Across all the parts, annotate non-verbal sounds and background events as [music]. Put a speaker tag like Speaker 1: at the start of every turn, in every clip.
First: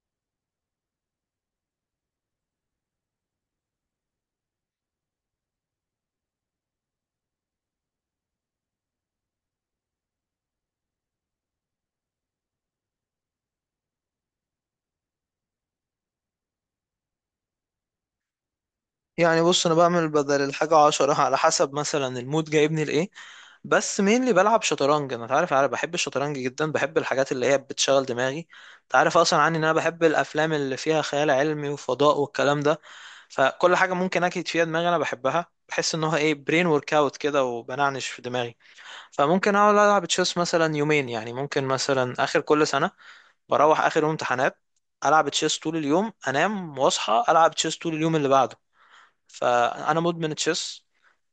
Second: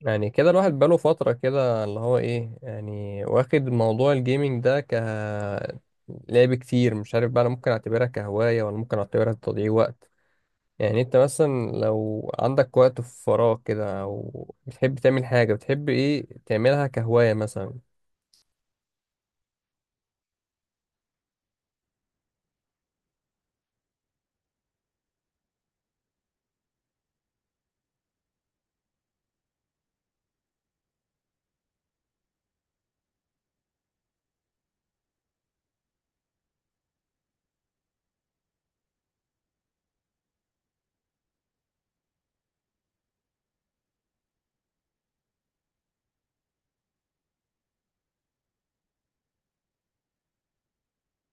Speaker 1: يعني كده الواحد بقاله فترة كده اللي هو ايه يعني واخد موضوع الجيمنج ده لعب كتير. مش عارف بقى، انا ممكن اعتبرها كهواية ولا ممكن اعتبرها تضييع وقت؟ يعني انت مثلا لو عندك وقت في فراغ كده او بتحب تعمل حاجة، بتحب ايه تعملها كهواية مثلا؟
Speaker 2: يعني بص انا بعمل بدل الحاجة عشرة على حسب مثلا المود جايبني لايه. بس مين اللي بلعب شطرنج؟ انا تعرف انا بحب الشطرنج جدا، بحب الحاجات اللي هي بتشغل دماغي. تعرف اصلا عني ان انا بحب الافلام اللي فيها خيال علمي وفضاء والكلام ده. فكل حاجة ممكن اكيد فيها دماغي انا بحبها، بحس ان هو ايه، برين ورك اوت كده وبنعنش في دماغي. فممكن اقعد العب تشيس مثلا يومين، يعني ممكن مثلا اخر كل سنة بروح اخر يوم امتحانات، العب تشيس طول اليوم، انام واصحى العب تشيس طول اليوم اللي بعده، فانا مدمن تشيس.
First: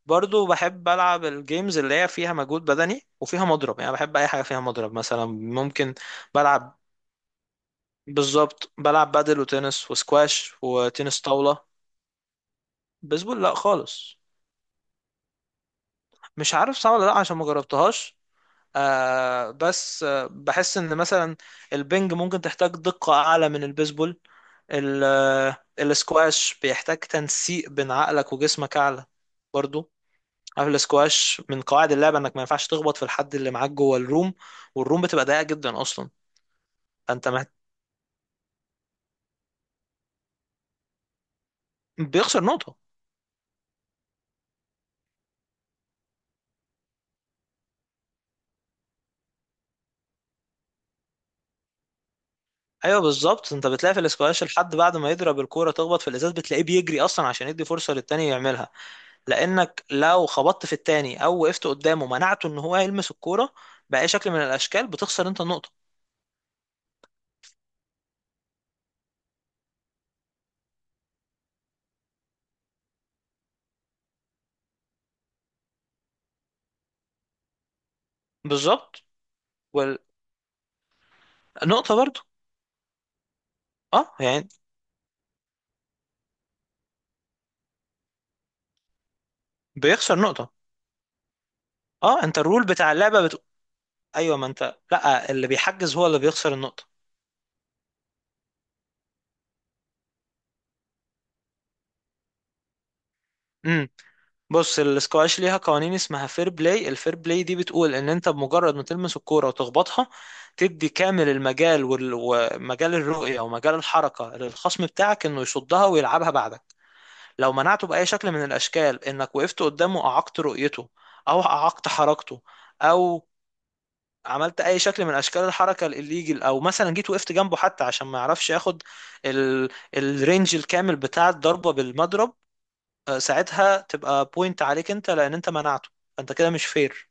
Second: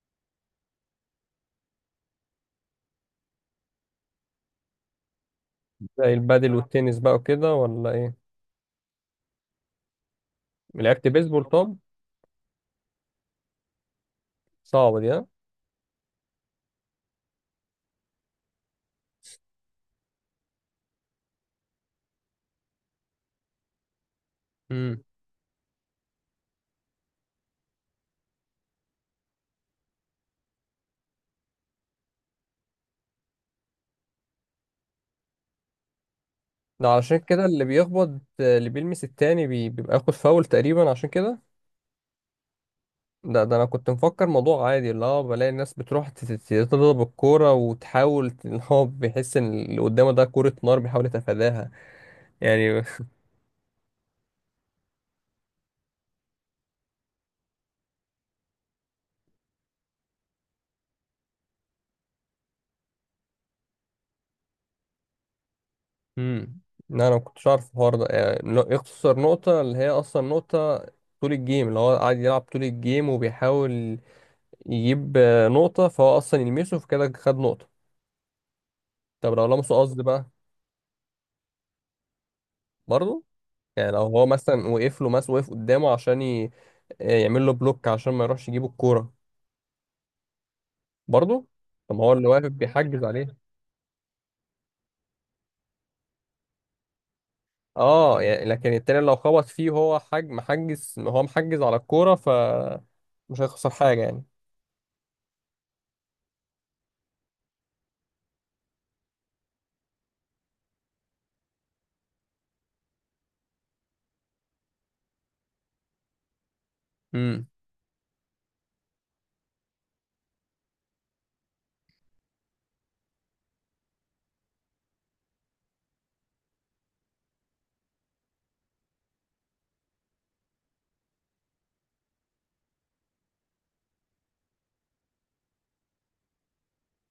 Speaker 2: برضو بحب العب الجيمز اللي هي فيها مجهود بدني وفيها مضرب، يعني بحب اي حاجه فيها مضرب. مثلا ممكن
Speaker 1: زي البادل
Speaker 2: بلعب.
Speaker 1: والتنس بقى وكده ولا ايه؟
Speaker 2: بالظبط بلعب بادل وتنس وسكواش
Speaker 1: لعبت
Speaker 2: وتنس
Speaker 1: بيسبول
Speaker 2: طاوله.
Speaker 1: طب؟
Speaker 2: بيسبول لا خالص.
Speaker 1: صعبة دي ها؟
Speaker 2: مش عارف صح ولا لا عشان ما جربتهاش. آه بس بحس ان مثلا البنج ممكن تحتاج دقه اعلى من البيسبول.
Speaker 1: امم.
Speaker 2: السكواش بيحتاج تنسيق بين عقلك وجسمك اعلى برضو. عارف الاسكواش من قواعد اللعبه انك ما ينفعش تخبط في الحد اللي معاك جوه الروم، والروم بتبقى ضيقه جدا اصلا.
Speaker 1: ده علشان
Speaker 2: فانت
Speaker 1: كده
Speaker 2: مه...
Speaker 1: اللي بيخبط، اللي بيلمس التاني بيبقى ياخد فاول تقريبا، عشان كده.
Speaker 2: بيخسر نقطه.
Speaker 1: ده انا كنت مفكر موضوع عادي، اللي هو بلاقي الناس بتروح تضرب الكوره وتحاول ان هو بيحس ان اللي قدامه ده كوره نار بيحاول يتفاداها يعني.
Speaker 2: ايوه بالظبط، انت بتلاقي في الاسكواش الحد بعد ما يضرب الكوره تخبط في الازاز، بتلاقيه بيجري اصلا عشان يدي فرصه للتاني يعملها. لانك لو خبطت في التاني او وقفت قدامه منعته ان هو يلمس الكوره باي شكل من الاشكال بتخسر انت النقطه.
Speaker 1: امم. لا انا ما كنتش عارف الحوار ده، يعني إنه يخسر نقطه، اللي هي اصلا نقطه طول الجيم اللي هو قاعد يلعب؟ طول الجيم وبيحاول يجيب نقطه، فهو اصلا يلمسه فكده خد نقطه.
Speaker 2: بالظبط،
Speaker 1: طب لو لمسه قصد بقى؟
Speaker 2: والنقطه برضو.
Speaker 1: برضه؟ يعني لو
Speaker 2: اه
Speaker 1: هو
Speaker 2: يعني
Speaker 1: مثلا وقف له، مثلا وقف قدامه عشان ي... آه، يعمل له بلوك عشان ما يروحش يجيب الكوره؟
Speaker 2: بيخسر نقطه.
Speaker 1: برضه؟ طب ما هو
Speaker 2: اه،
Speaker 1: اللي
Speaker 2: انت
Speaker 1: واقف
Speaker 2: الرول بتاع
Speaker 1: بيحجز
Speaker 2: اللعبه
Speaker 1: عليه.
Speaker 2: بت... ايوه ما انت لا، اللي بيحجز هو اللي بيخسر النقطه.
Speaker 1: اه يعني، لكن التاني لو خبط فيه، هو محجز، هو محجز على الكورة، ف مش هيخسر
Speaker 2: إمم.
Speaker 1: حاجة يعني.
Speaker 2: بص الاسكواش ليها قوانين اسمها فير بلاي. الفير بلاي دي بتقول ان انت بمجرد ما تلمس الكوره وتخبطها تدي كامل المجال ومجال الرؤيه ومجال الحركه للخصم بتاعك انه يصدها ويلعبها بعدك.
Speaker 1: امم.
Speaker 2: لو منعته باي شكل من الاشكال، انك وقفت قدامه اعقت رؤيته او اعقت حركته، او عملت اي شكل من اشكال الحركه الليجل، او مثلا جيت وقفت جنبه حتى عشان ما يعرفش ياخد ال... الرينج الكامل بتاع الضربه بالمضرب. ساعتها تبقى بوينت عليك انت لان انت منعته، فانت كده مش فير.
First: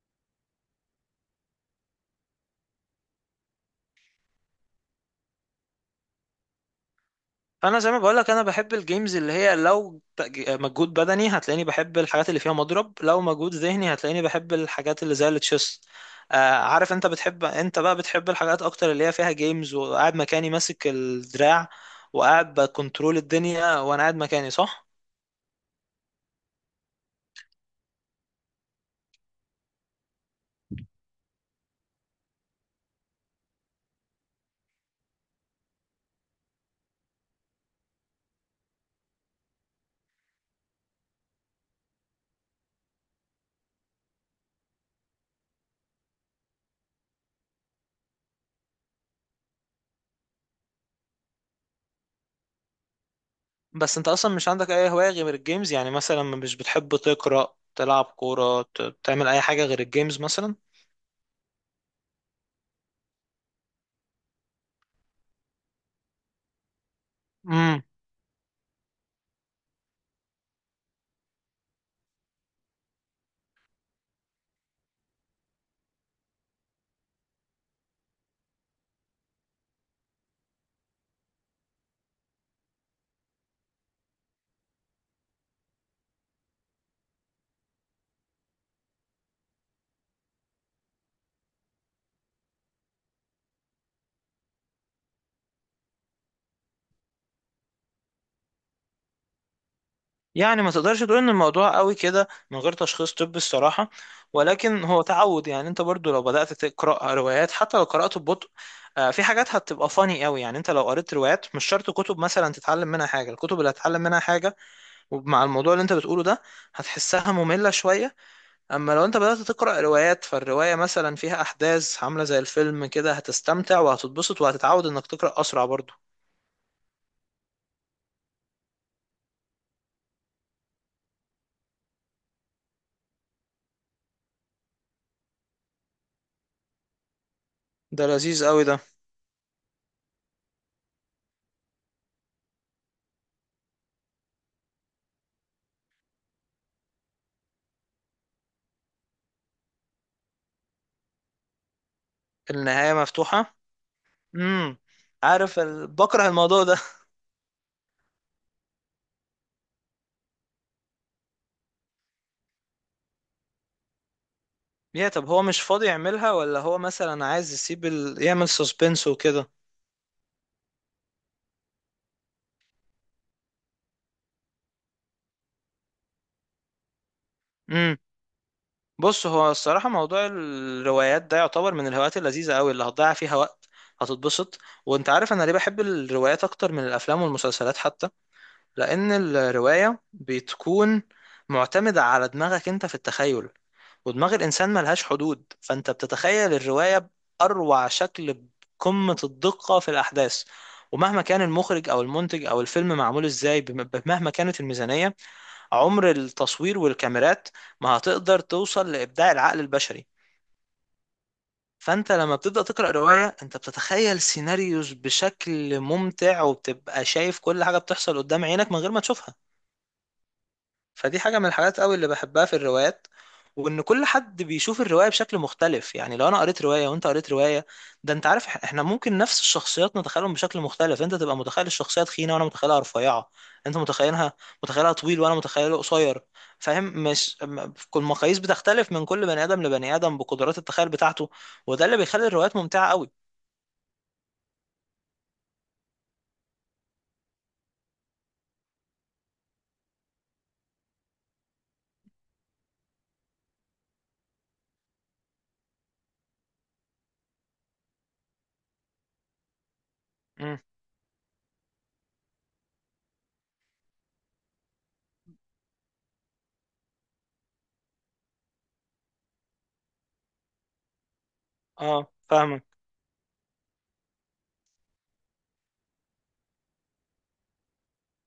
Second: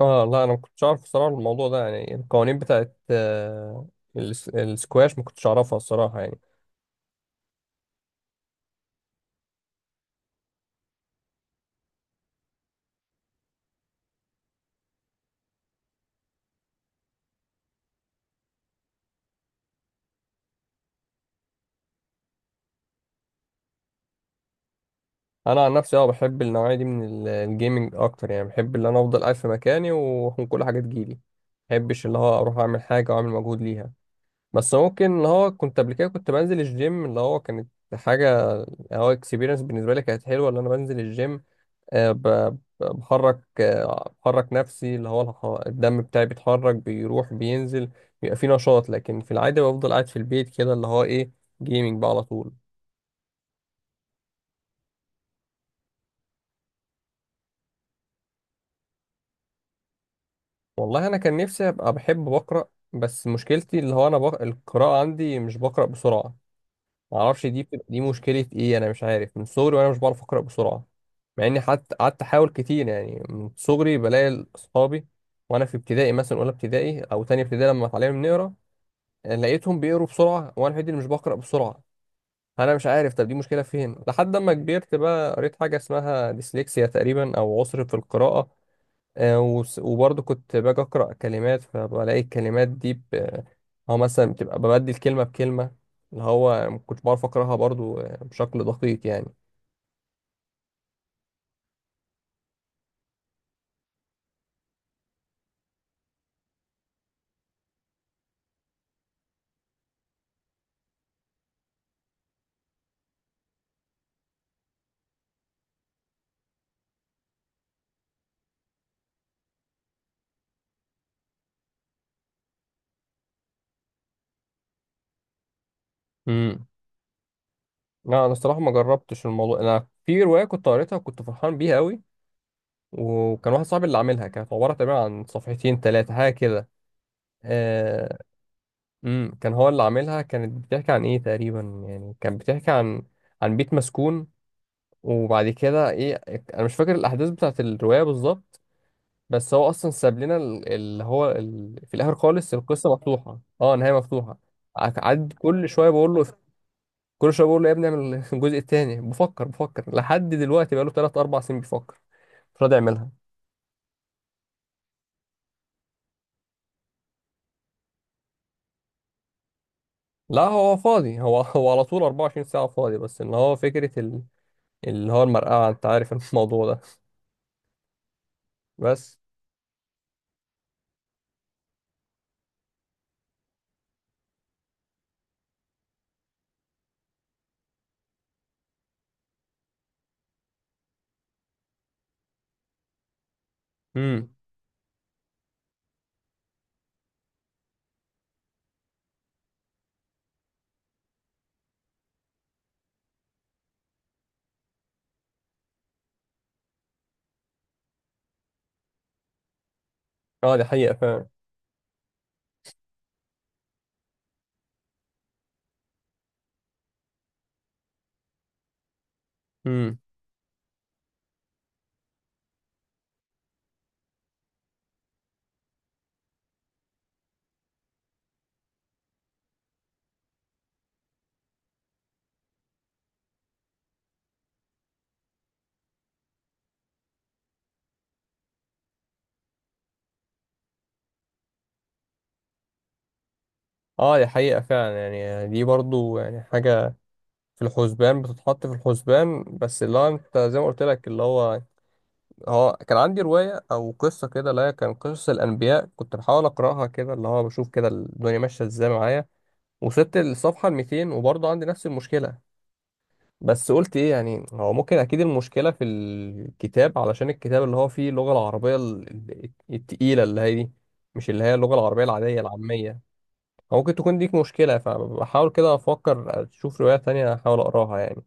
Speaker 1: اه لا انا ما كنتش اعرف الصراحة الموضوع ده، يعني القوانين بتاعت السكواش ما كنتش اعرفها الصراحة يعني.
Speaker 2: فانا زي ما بقول لك انا بحب الجيمز اللي هي لو مجهود بدني هتلاقيني بحب الحاجات اللي فيها مضرب، لو مجهود ذهني هتلاقيني بحب الحاجات اللي زي التشيس. عارف انت بتحب، انت بقى بتحب الحاجات اكتر اللي هي فيها جيمز وقاعد مكاني ماسك الدراع وقاعد بكنترول الدنيا وانا قاعد مكاني صح؟
Speaker 1: انا عن نفسي اه بحب النوعية دي من الجيمنج اكتر، يعني بحب ان انا افضل قاعد في مكاني وكل حاجة تجيلي. ما بحبش اللي هو اروح اعمل حاجة واعمل مجهود ليها. بس ممكن اللي هو كنت قبل كده كنت بنزل الجيم، اللي هو كانت حاجة يعني، هو اكسبيرينس بالنسبة لي كانت حلوة اللي أنا بنزل الجيم. آه، ب- بحرك، بحرك نفسي، اللي هو الدم بتاعي بيتحرك، بيروح بينزل، بيبقى في نشاط. لكن في العادة بفضل قاعد في البيت كده، اللي هو إيه، جيمنج بقى على طول.
Speaker 2: بس انت اصلا مش عندك اي هواية غير الجيمز؟ يعني مثلا مش بتحب تقرأ تلعب كورة تعمل اي حاجة غير الجيمز؟
Speaker 1: والله أنا كان نفسي أبقى بحب بقرأ، بس مشكلتي اللي هو أنا القراءة عندي مش بقرأ بسرعة. معرفش دي
Speaker 2: مثلا،
Speaker 1: دي مشكلة ايه، انا مش عارف. من صغري وانا مش بعرف اقرأ بسرعة، مع اني حتى قعدت احاول كتير. يعني من صغري بلاقي اصحابي وانا في ابتدائي، مثلا اولى ابتدائي او تانية ابتدائي، لما اتعلمنا نقرا لقيتهم بيقروا بسرعة وانا الوحيد اللي مش بقرأ بسرعة. انا مش عارف طب دي مشكلة فين، لحد اما كبرت بقى قريت حاجة اسمها ديسلكسيا تقريبا، او عسر في القراءة. وبرضه كنت باجي أقرأ كلمات فبلاقي الكلمات دي ب... آه، هو مثلا بتبقى ببدل كلمة بكلمة، اللي هو ما كنتش بعرف أقرأها برضه بشكل دقيق يعني.
Speaker 2: يعني ما تقدرش تقول ان الموضوع قوي كده من غير تشخيص طبي الصراحة، ولكن هو تعود. يعني انت برضو لو بدأت تقرأ روايات حتى لو قرأت ببطء في حاجات هتبقى فاني قوي، يعني انت لو قريت روايات مش شرط كتب مثلا تتعلم منها حاجة، الكتب اللي هتتعلم منها حاجة ومع الموضوع اللي انت بتقوله ده هتحسها مملة شوية. اما لو انت بدأت تقرأ روايات، فالرواية مثلا فيها احداث عاملة زي الفيلم كده، هتستمتع وهتتبسط وهتتعود انك تقرأ اسرع برضو.
Speaker 1: امم. لا أنا الصراحة ما جربتش الموضوع. أنا في رواية كنت قريتها وكنت فرحان بيها أوي، وكان واحد صاحبي اللي عاملها، كانت عبارة تقريبا عن صفحتين تلاتة حاجة كده.
Speaker 2: ده
Speaker 1: آه،
Speaker 2: لذيذ قوي ده.
Speaker 1: امم، كان هو اللي عاملها، كانت بتحكي عن إيه تقريبا، يعني كانت بتحكي عن عن بيت مسكون، وبعد كده إيه، أنا مش فاكر الأحداث بتاعت الرواية بالظبط. بس هو اصلا ساب لنا اللي هو في الاخر خالص القصه
Speaker 2: النهاية
Speaker 1: مفتوحه،
Speaker 2: مفتوحة.
Speaker 1: اه نهايه مفتوحه.
Speaker 2: امم.
Speaker 1: قعد
Speaker 2: عارف
Speaker 1: كل شويه بقول له،
Speaker 2: بكره الموضوع ده [laughs]
Speaker 1: كل شويه بقول له يا ابني اعمل [laughs] الجزء الثاني. بفكر بفكر لحد دلوقتي، بقى له 3 4 سنين بيفكر، مش راضي يعملها.
Speaker 2: يا طب هو مش فاضي يعملها ولا هو مثلا عايز يسيب يعمل سسبنس وكده؟
Speaker 1: لا هو فاضي، هو [laughs] هو على طول 24 ساعه فاضي، بس ان هو فكره اللي هو المرقعه، انت عارف الموضوع ده.
Speaker 2: امم.
Speaker 1: بس.
Speaker 2: بص هو الصراحه موضوع الروايات ده يعتبر من الهوايات اللذيذه قوي اللي هتضيع فيها وقت هتتبسط. وانت عارف انا ليه بحب الروايات اكتر من الافلام والمسلسلات حتى؟ لان الروايه بتكون معتمده على دماغك انت في التخيل،
Speaker 1: امم.
Speaker 2: ودماغ الإنسان ملهاش حدود، فأنت بتتخيل الرواية بأروع شكل، بقمة الدقة في الأحداث. ومهما كان المخرج أو المنتج أو الفيلم معمول إزاي، مهما كانت الميزانية، عمر التصوير والكاميرات ما هتقدر توصل لإبداع العقل البشري.
Speaker 1: اه دي حقيقه فعلا.
Speaker 2: فأنت لما بتبدأ تقرأ رواية أنت بتتخيل سيناريوز بشكل ممتع، وبتبقى شايف كل حاجة بتحصل قدام عينك من غير ما تشوفها.
Speaker 1: امم.
Speaker 2: فدي حاجة من الحاجات قوي اللي بحبها في الروايات، وان كل حد بيشوف الرواية بشكل مختلف. يعني لو انا قريت رواية وانت قريت رواية، ده انت عارف، احنا ممكن نفس الشخصيات نتخيلهم بشكل مختلف، انت تبقى متخيل الشخصية تخينة وانا متخيلها رفيعة، انت متخيلها طويل وانا متخيله قصير. فاهم؟ مش كل المقاييس بتختلف من كل بني ادم لبني ادم بقدرات التخيل بتاعته، وده اللي بيخلي الروايات ممتعة قوي.
Speaker 1: اه دي حقيقه فعلا، يعني دي برضو يعني حاجه في الحسبان، بتتحط في الحسبان. بس اللي هو انت زي ما قلت لك، اللي هو هو كان عندي رواية او قصة كده، اللي هي كان قصص الانبياء، كنت بحاول اقراها كده اللي هو بشوف كده الدنيا ماشية ازاي معايا. وصلت
Speaker 2: امم.
Speaker 1: للصفحة 200 وبرضه عندي نفس المشكلة. بس قلت ايه يعني، هو ممكن اكيد المشكلة في الكتاب، علشان الكتاب اللي هو فيه اللغة العربية التقيلة اللي هي دي، مش اللي هي اللغة العربية
Speaker 2: اه
Speaker 1: العادية
Speaker 2: فاهمك.
Speaker 1: العامية. أو ممكن تكون ديك مشكلة، فبحاول كده افكر اشوف رواية تانية احاول اقراها يعني.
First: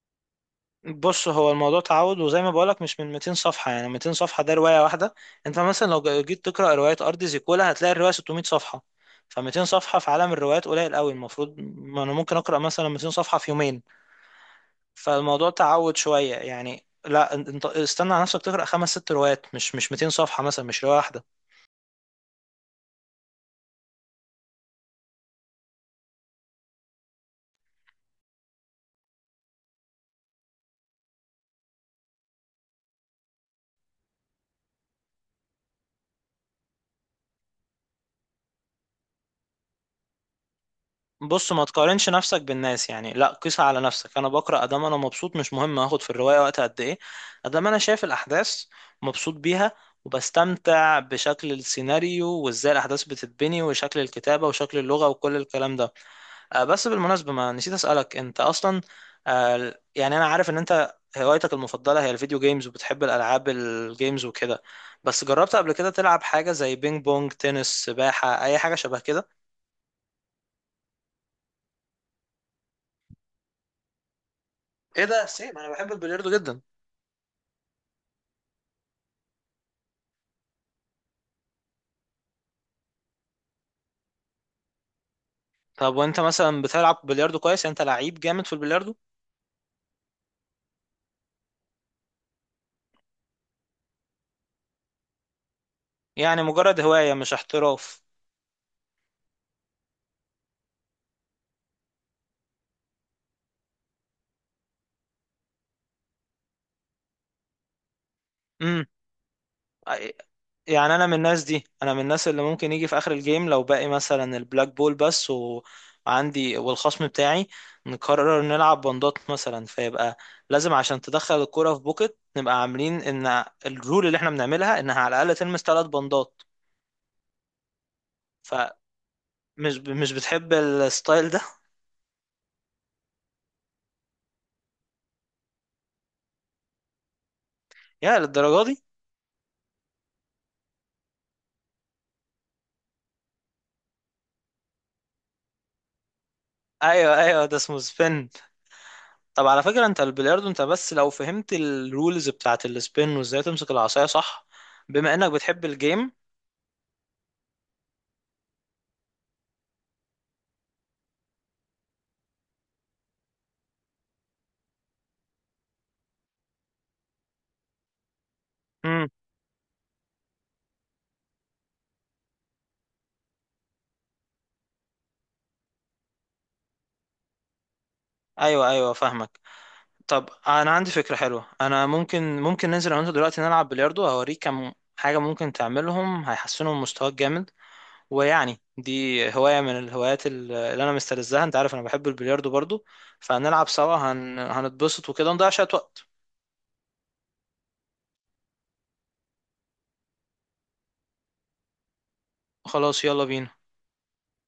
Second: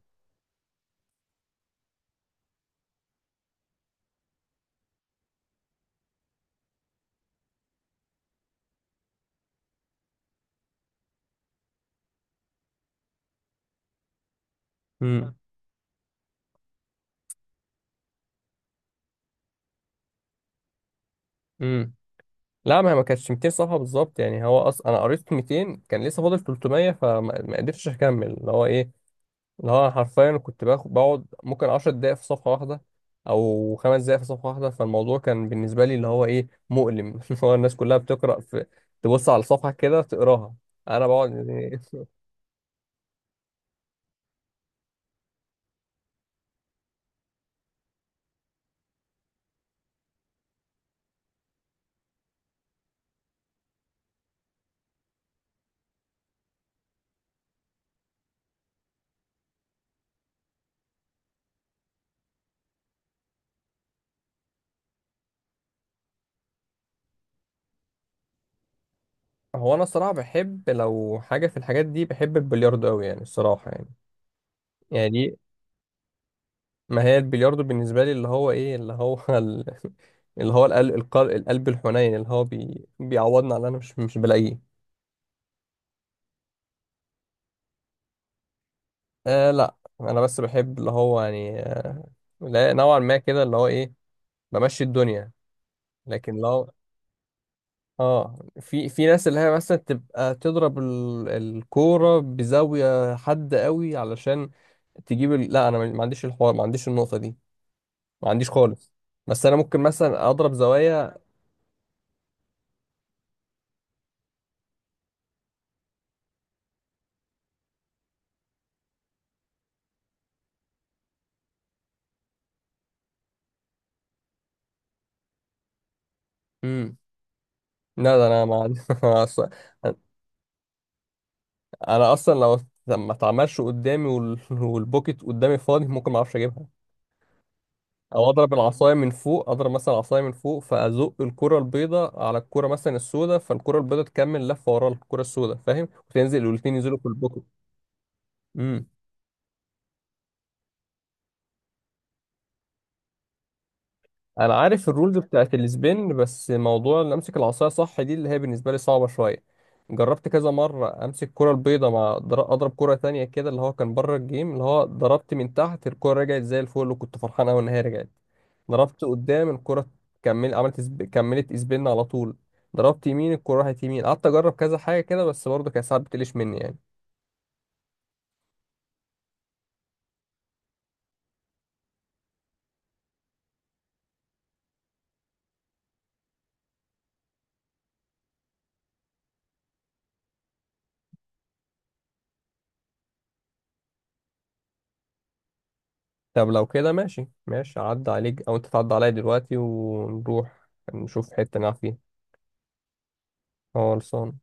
Speaker 2: بص هو الموضوع تعود وزي ما بقولك مش من 200 صفحة، يعني 200 صفحة ده رواية واحدة. انت مثلا لو جيت تقرأ رواية أرض زيكولا هتلاقي الرواية 600 صفحة، ف 200 صفحة في عالم الروايات قليل قوي. المفروض ما انا ممكن أقرأ مثلا 200 صفحة في يومين. فالموضوع تعود شوية، يعني لا، انت استنى على نفسك تقرأ خمس ست روايات، مش 200 صفحة مثلا، مش رواية واحدة.
Speaker 1: امم. لا ما هي ما كانتش 200 صفحة بالظبط، يعني هو أصلا أنا قريت 200 كان لسه فاضل 300، فما ما قدرتش أكمل، اللي هو إيه، اللي هو أنا حرفيا كنت باخد بقعد ممكن 10 دقايق في صفحة واحدة، أو خمس دقايق في صفحة واحدة. فالموضوع كان بالنسبة لي اللي هو إيه، مؤلم. [laughs] اللي هو الناس كلها بتقرأ، في تبص على الصفحة كده تقراها، أنا بقعد
Speaker 2: بص ما
Speaker 1: يعني.
Speaker 2: تقارنش
Speaker 1: [laughs]
Speaker 2: نفسك بالناس، يعني لا، قيس على نفسك. انا بقرا ادام انا مبسوط مش مهم هاخد في الروايه وقت قد ايه، ادام انا شايف الاحداث مبسوط بيها وبستمتع بشكل السيناريو وازاي الاحداث بتتبني وشكل الكتابه وشكل اللغه وكل الكلام ده. بس بالمناسبه ما نسيت اسالك انت اصلا، يعني انا عارف ان انت هوايتك المفضله هي الفيديو جيمز وبتحب الالعاب الجيمز وكده، بس جربت قبل كده تلعب حاجه زي بينج بونج تنس سباحه اي حاجه شبه كده؟
Speaker 1: هو أنا الصراحة بحب لو حاجة في الحاجات دي، بحب البلياردو أوي يعني الصراحة يعني.
Speaker 2: ايه ده
Speaker 1: يعني
Speaker 2: سيم! انا بحب البلياردو جدا.
Speaker 1: ما هي البلياردو بالنسبة لي اللي هو ايه، اللي هو [laughs] اللي هو القلب، القلب, القلب الحنين، اللي هو بيعوضني على اللي انا مش بلاقيه.
Speaker 2: طب وانت مثلا بتلعب بلياردو كويس؟ يعني انت لعيب جامد في البلياردو؟
Speaker 1: آه لا انا بس بحب اللي هو يعني آه، لا نوعا ما كده، اللي هو ايه، بمشي الدنيا. لكن
Speaker 2: يعني
Speaker 1: لو،
Speaker 2: مجرد هواية مش احتراف؟
Speaker 1: اه في ناس اللي هي مثلا تبقى تضرب الكورة بزاوية حد قوي علشان تجيب لا انا ما عنديش الحوار، ما عنديش النقطة دي، ما عنديش
Speaker 2: امم.
Speaker 1: خالص. بس انا ممكن مثلا اضرب
Speaker 2: يعني انا من
Speaker 1: زوايا.
Speaker 2: الناس دي، انا من الناس اللي ممكن يجي في اخر الجيم لو باقي مثلا البلاك بول بس، وعندي والخصم بتاعي نقرر نلعب بندات مثلا، فيبقى لازم عشان تدخل الكرة في بوكت نبقى عاملين ان الرول اللي احنا بنعملها انها على الاقل تلمس ثلاث بندات.
Speaker 1: امم. لا ده انا ما
Speaker 2: فمش
Speaker 1: عندي. [laughs]
Speaker 2: مش بتحب الستايل ده؟
Speaker 1: انا اصلا لو ما اتعملش قدامي [laughs] والبوكيت قدامي فاضي، ممكن ما اعرفش اجيبها.
Speaker 2: يا
Speaker 1: او اضرب
Speaker 2: للدرجة دي!
Speaker 1: العصايه من فوق، اضرب مثلا العصايه من فوق فازق الكره البيضاء على الكره مثلا السوداء، فالكره البيضاء تكمل لفه ورا الكره السوداء، فاهم، وتنزل والاتنين ينزلوا في
Speaker 2: ايوه ايوه
Speaker 1: البوكيت.
Speaker 2: ده اسمه سبين.
Speaker 1: امم.
Speaker 2: طب على فكرة انت البلياردو، انت بس لو فهمت الرولز بتاعت السبين وازاي تمسك العصاية صح،
Speaker 1: انا عارف
Speaker 2: بما
Speaker 1: الرولز
Speaker 2: انك
Speaker 1: بتاعت
Speaker 2: بتحب الجيم.
Speaker 1: السبين، بس موضوع ان امسك العصايه صح دي اللي هي بالنسبه لي صعبه شويه. جربت كذا مره امسك كره البيضه مع اضرب كره تانية كده، اللي هو كان بره الجيم، اللي هو ضربت من تحت الكره رجعت زي الفل، وكنت فرحان قوي ان هي رجعت. ضربت
Speaker 2: امم.
Speaker 1: قدام الكره، كمل، عملت كملت سبين على طول. ضربت يمين الكره راحت يمين، قعدت اجرب كذا حاجه كده، بس برضه كانت ساعات بتقلش مني يعني.
Speaker 2: ايوه ايوه فاهمك. طب انا عندي فكرة حلوة، انا ممكن ننزل انا وانت دلوقتي نلعب بلياردو هوريك كم حاجة ممكن تعملهم هيحسنوا من مستواك جامد، ويعني دي هواية من الهوايات اللي انا مستلذها، انت عارف انا بحب البلياردو برضو، فهنلعب سوا هنتبسط وكده نضيع شوية وقت.
Speaker 1: طب لو كده ماشي ماشي، عدى عليك او انت تعدي عليا دلوقتي، ونروح نشوف حته نلعب فيها.
Speaker 2: خلاص يلا بينا.
Speaker 1: خلصان.